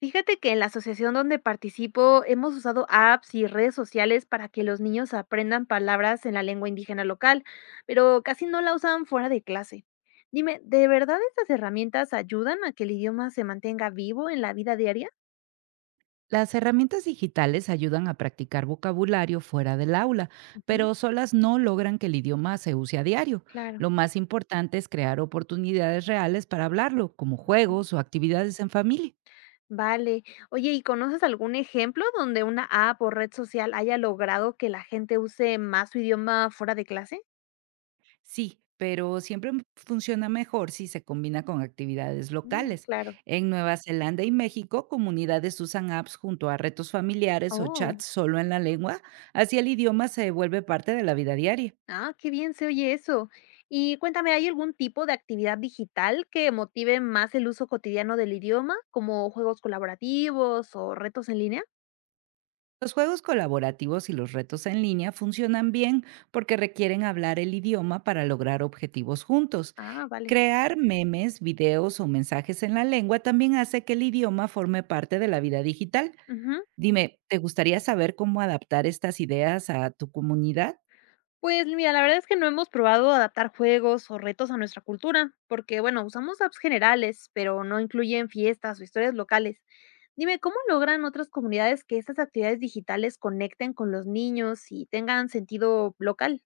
Fíjate que en la asociación donde participo hemos usado apps y redes sociales para que los niños aprendan palabras en la lengua indígena local, pero casi no la usan fuera de clase. Dime, ¿de verdad estas herramientas ayudan a que el idioma se mantenga vivo en la vida diaria? Las herramientas digitales ayudan a practicar vocabulario fuera del aula, Ujú, pero solas no logran que el idioma se use a diario. claro. Lo más importante es crear oportunidades reales para hablarlo, como Ujú. juegos o actividades en familia. Vale. Oye, ¿y conoces algún ejemplo donde una app o red social haya logrado que la gente use más su idioma fuera de clase? Sí, pero siempre funciona mejor si se combina con actividades locales. Claro. En Nueva Zelanda y México, comunidades usan apps junto a retos familiares o chats Oh. solo en la lengua, así el idioma se vuelve parte de la vida diaria. Ah, qué bien se oye eso. Y cuéntame, ¿hay algún tipo de actividad digital que motive más el uso cotidiano del idioma, como juegos colaborativos o retos en línea? Los juegos colaborativos y los retos en línea funcionan bien porque requieren hablar el idioma para lograr objetivos juntos. Ah, vale. Crear memes, videos o mensajes en la lengua también hace que el idioma forme parte de la vida digital. Ujú. Dime, ¿te gustaría saber cómo adaptar estas ideas a tu comunidad? Pues mira, la verdad es que no hemos probado adaptar juegos o retos a nuestra cultura, porque bueno, usamos apps generales, pero no incluyen fiestas o historias locales. Dime, ¿cómo logran otras comunidades que estas actividades digitales conecten con los niños y tengan sentido local?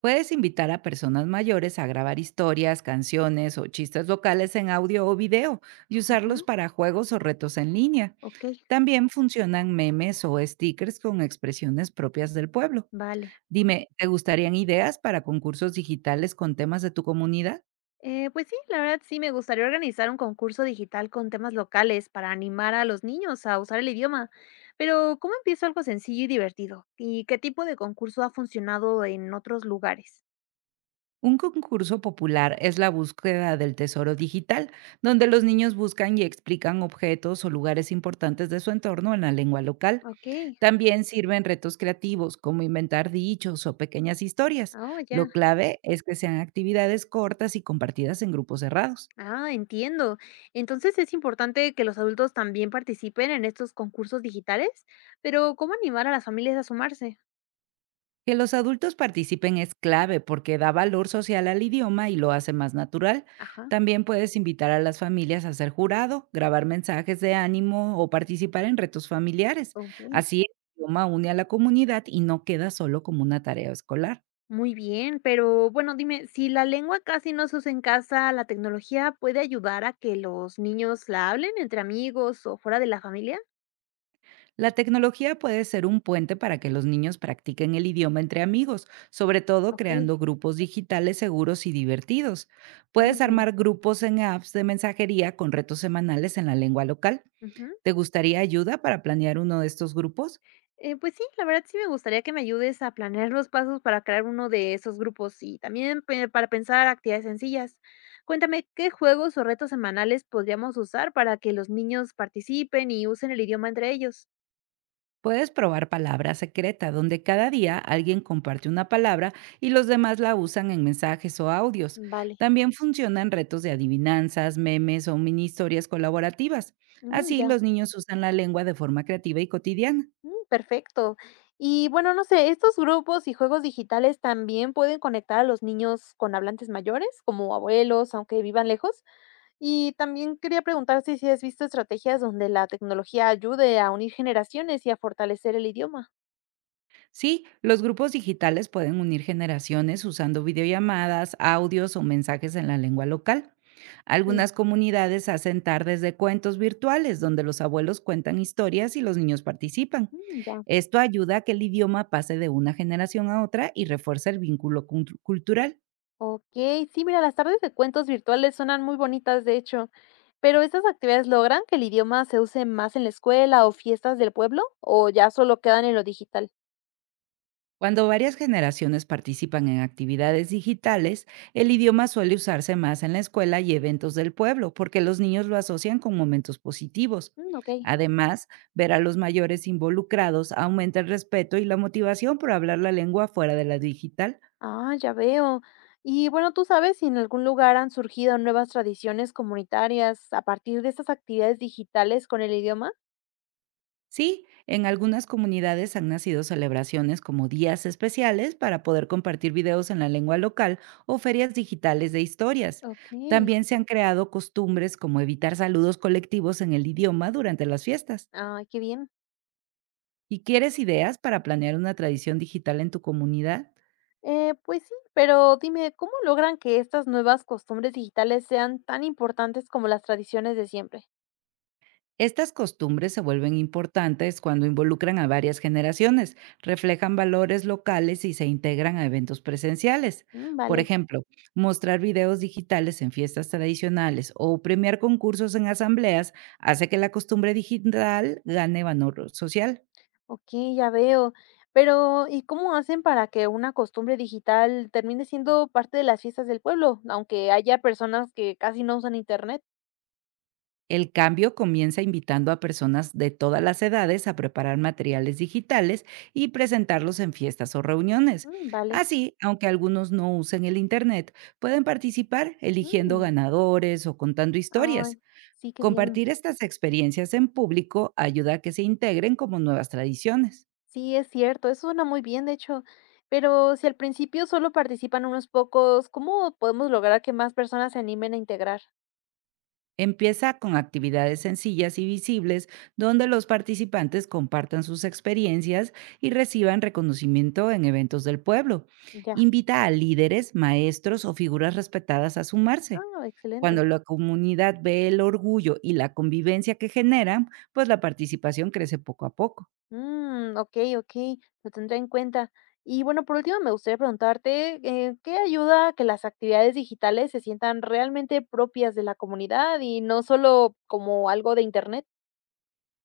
Puedes invitar a personas mayores a grabar historias, canciones o chistes locales en audio o video y usarlos Ujú. para juegos o retos en línea. Ok, También funcionan memes o stickers con expresiones propias del pueblo. vale. Dime, ¿te gustarían ideas para concursos digitales con temas de tu comunidad? Pues sí, la verdad sí, me gustaría organizar un concurso digital con temas locales para animar a los niños a usar el idioma. Pero, ¿cómo empiezo algo sencillo y divertido? ¿Y qué tipo de concurso ha funcionado en otros lugares? Un concurso popular es la búsqueda del tesoro digital, donde los niños buscan y explican objetos o lugares importantes de su entorno en la lengua local. Ok, También sirven retos creativos, como inventar dichos o pequeñas historias. oh, ya. Lo clave es que sean actividades cortas y compartidas en grupos cerrados. Ah, entiendo. Entonces es importante que los adultos también participen en estos concursos digitales, pero ¿cómo animar a las familias a sumarse? Que los adultos participen es clave porque da valor social al idioma y lo hace más natural. Ajá, También puedes invitar a las familias a ser jurado, grabar mensajes de ánimo o participar en retos familiares. ok. Así el idioma une a la comunidad y no queda solo como una tarea escolar. Muy bien, pero bueno, dime, si la lengua casi no se usa en casa, ¿la tecnología puede ayudar a que los niños la hablen entre amigos o fuera de la familia? La tecnología puede ser un puente para que los niños practiquen el idioma entre amigos, sobre todo Ok, creando grupos digitales seguros y divertidos. muy Puedes bien. armar grupos en apps de mensajería con retos semanales en la lengua local. Ujú. ¿Te gustaría ayuda para planear uno de estos grupos? Pues sí, la verdad sí me gustaría que me ayudes a planear los pasos para crear uno de esos grupos y también para pensar actividades sencillas. Cuéntame, ¿qué juegos o retos semanales podríamos usar para que los niños participen y usen el idioma entre ellos? Puedes probar palabra secreta, donde cada día alguien comparte una palabra y los demás la usan en mensajes o audios. Vale. También funcionan retos de adivinanzas, memes o mini historias colaborativas. Así Ya. los niños usan la lengua de forma creativa y cotidiana. Perfecto. Y bueno, no sé, ¿estos grupos y juegos digitales también pueden conectar a los niños con hablantes mayores, como abuelos, aunque vivan lejos? Y también quería preguntarte si has visto estrategias donde la tecnología ayude a unir generaciones y a fortalecer el idioma. Sí, los grupos digitales pueden unir generaciones usando videollamadas, audios o mensajes en la lengua local. Sí, Algunas comunidades hacen tardes de cuentos virtuales, donde los abuelos cuentan historias y los niños participan. Ya. Esto ayuda a que el idioma pase de una generación a otra y refuerza el vínculo cultural. Ok, sí, mira, las tardes de cuentos virtuales suenan muy bonitas, de hecho. Pero ¿estas actividades logran que el idioma se use más en la escuela o fiestas del pueblo? ¿O ya solo quedan en lo digital? Cuando varias generaciones participan en actividades digitales, el idioma suele usarse más en la escuela y eventos del pueblo, porque los niños lo asocian con momentos positivos. Ok. Además, ver a los mayores involucrados aumenta el respeto y la motivación por hablar la lengua fuera de la digital. Ah, ya veo. Y bueno, ¿tú sabes si en algún lugar han surgido nuevas tradiciones comunitarias a partir de estas actividades digitales con el idioma? Sí, en algunas comunidades han nacido celebraciones como días especiales para poder compartir videos en la lengua local o ferias digitales de historias. Ok, También se han creado costumbres como evitar saludos colectivos en el idioma durante las fiestas. ah, qué bien. ¿Y quieres ideas para planear una tradición digital en tu comunidad? Pues sí, pero dime, ¿cómo logran que estas nuevas costumbres digitales sean tan importantes como las tradiciones de siempre? Estas costumbres se vuelven importantes cuando involucran a varias generaciones, reflejan valores locales y se integran a eventos presenciales. Por Vale, ejemplo, mostrar videos digitales en fiestas tradicionales o premiar concursos en asambleas hace que la costumbre digital gane valor social. ok, ya veo. Pero, ¿y cómo hacen para que una costumbre digital termine siendo parte de las fiestas del pueblo, aunque haya personas que casi no usan internet? El cambio comienza invitando a personas de todas las edades a preparar materiales digitales y presentarlos en fiestas o reuniones. Vale. Así, aunque algunos no usen el Internet, pueden participar eligiendo Mm. ganadores o contando Ay, historias. sí, qué bien. Compartir estas experiencias en público ayuda a que se integren como nuevas tradiciones. Sí, es cierto, eso suena muy bien, de hecho. Pero si al principio solo participan unos pocos, ¿cómo podemos lograr que más personas se animen a integrar? Empieza con actividades sencillas y visibles donde los participantes compartan sus experiencias y reciban reconocimiento en eventos del pueblo. Ya. Invita a líderes, maestros o figuras respetadas a sumarse. Ah, excelente. Cuando la comunidad ve el orgullo y la convivencia que generan, pues la participación crece poco a poco. Ok, ok, lo tendré en cuenta. Y bueno, por último, me gustaría preguntarte, ¿qué ayuda a que las actividades digitales se sientan realmente propias de la comunidad y no solo como algo de internet?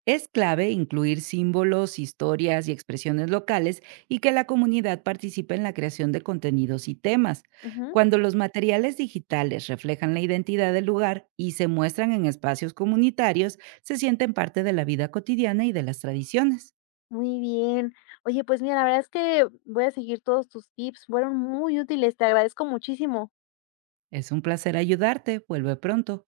Es clave incluir símbolos, historias y expresiones locales y que la comunidad participe en la creación de contenidos y temas. Cuando los materiales digitales reflejan la identidad del lugar y se muestran en espacios comunitarios, se sienten parte de la vida cotidiana y de las tradiciones. Muy bien. Oye, pues mira, la verdad es que voy a seguir todos tus tips. Fueron muy útiles. Te agradezco muchísimo. Es un placer ayudarte. Vuelve pronto.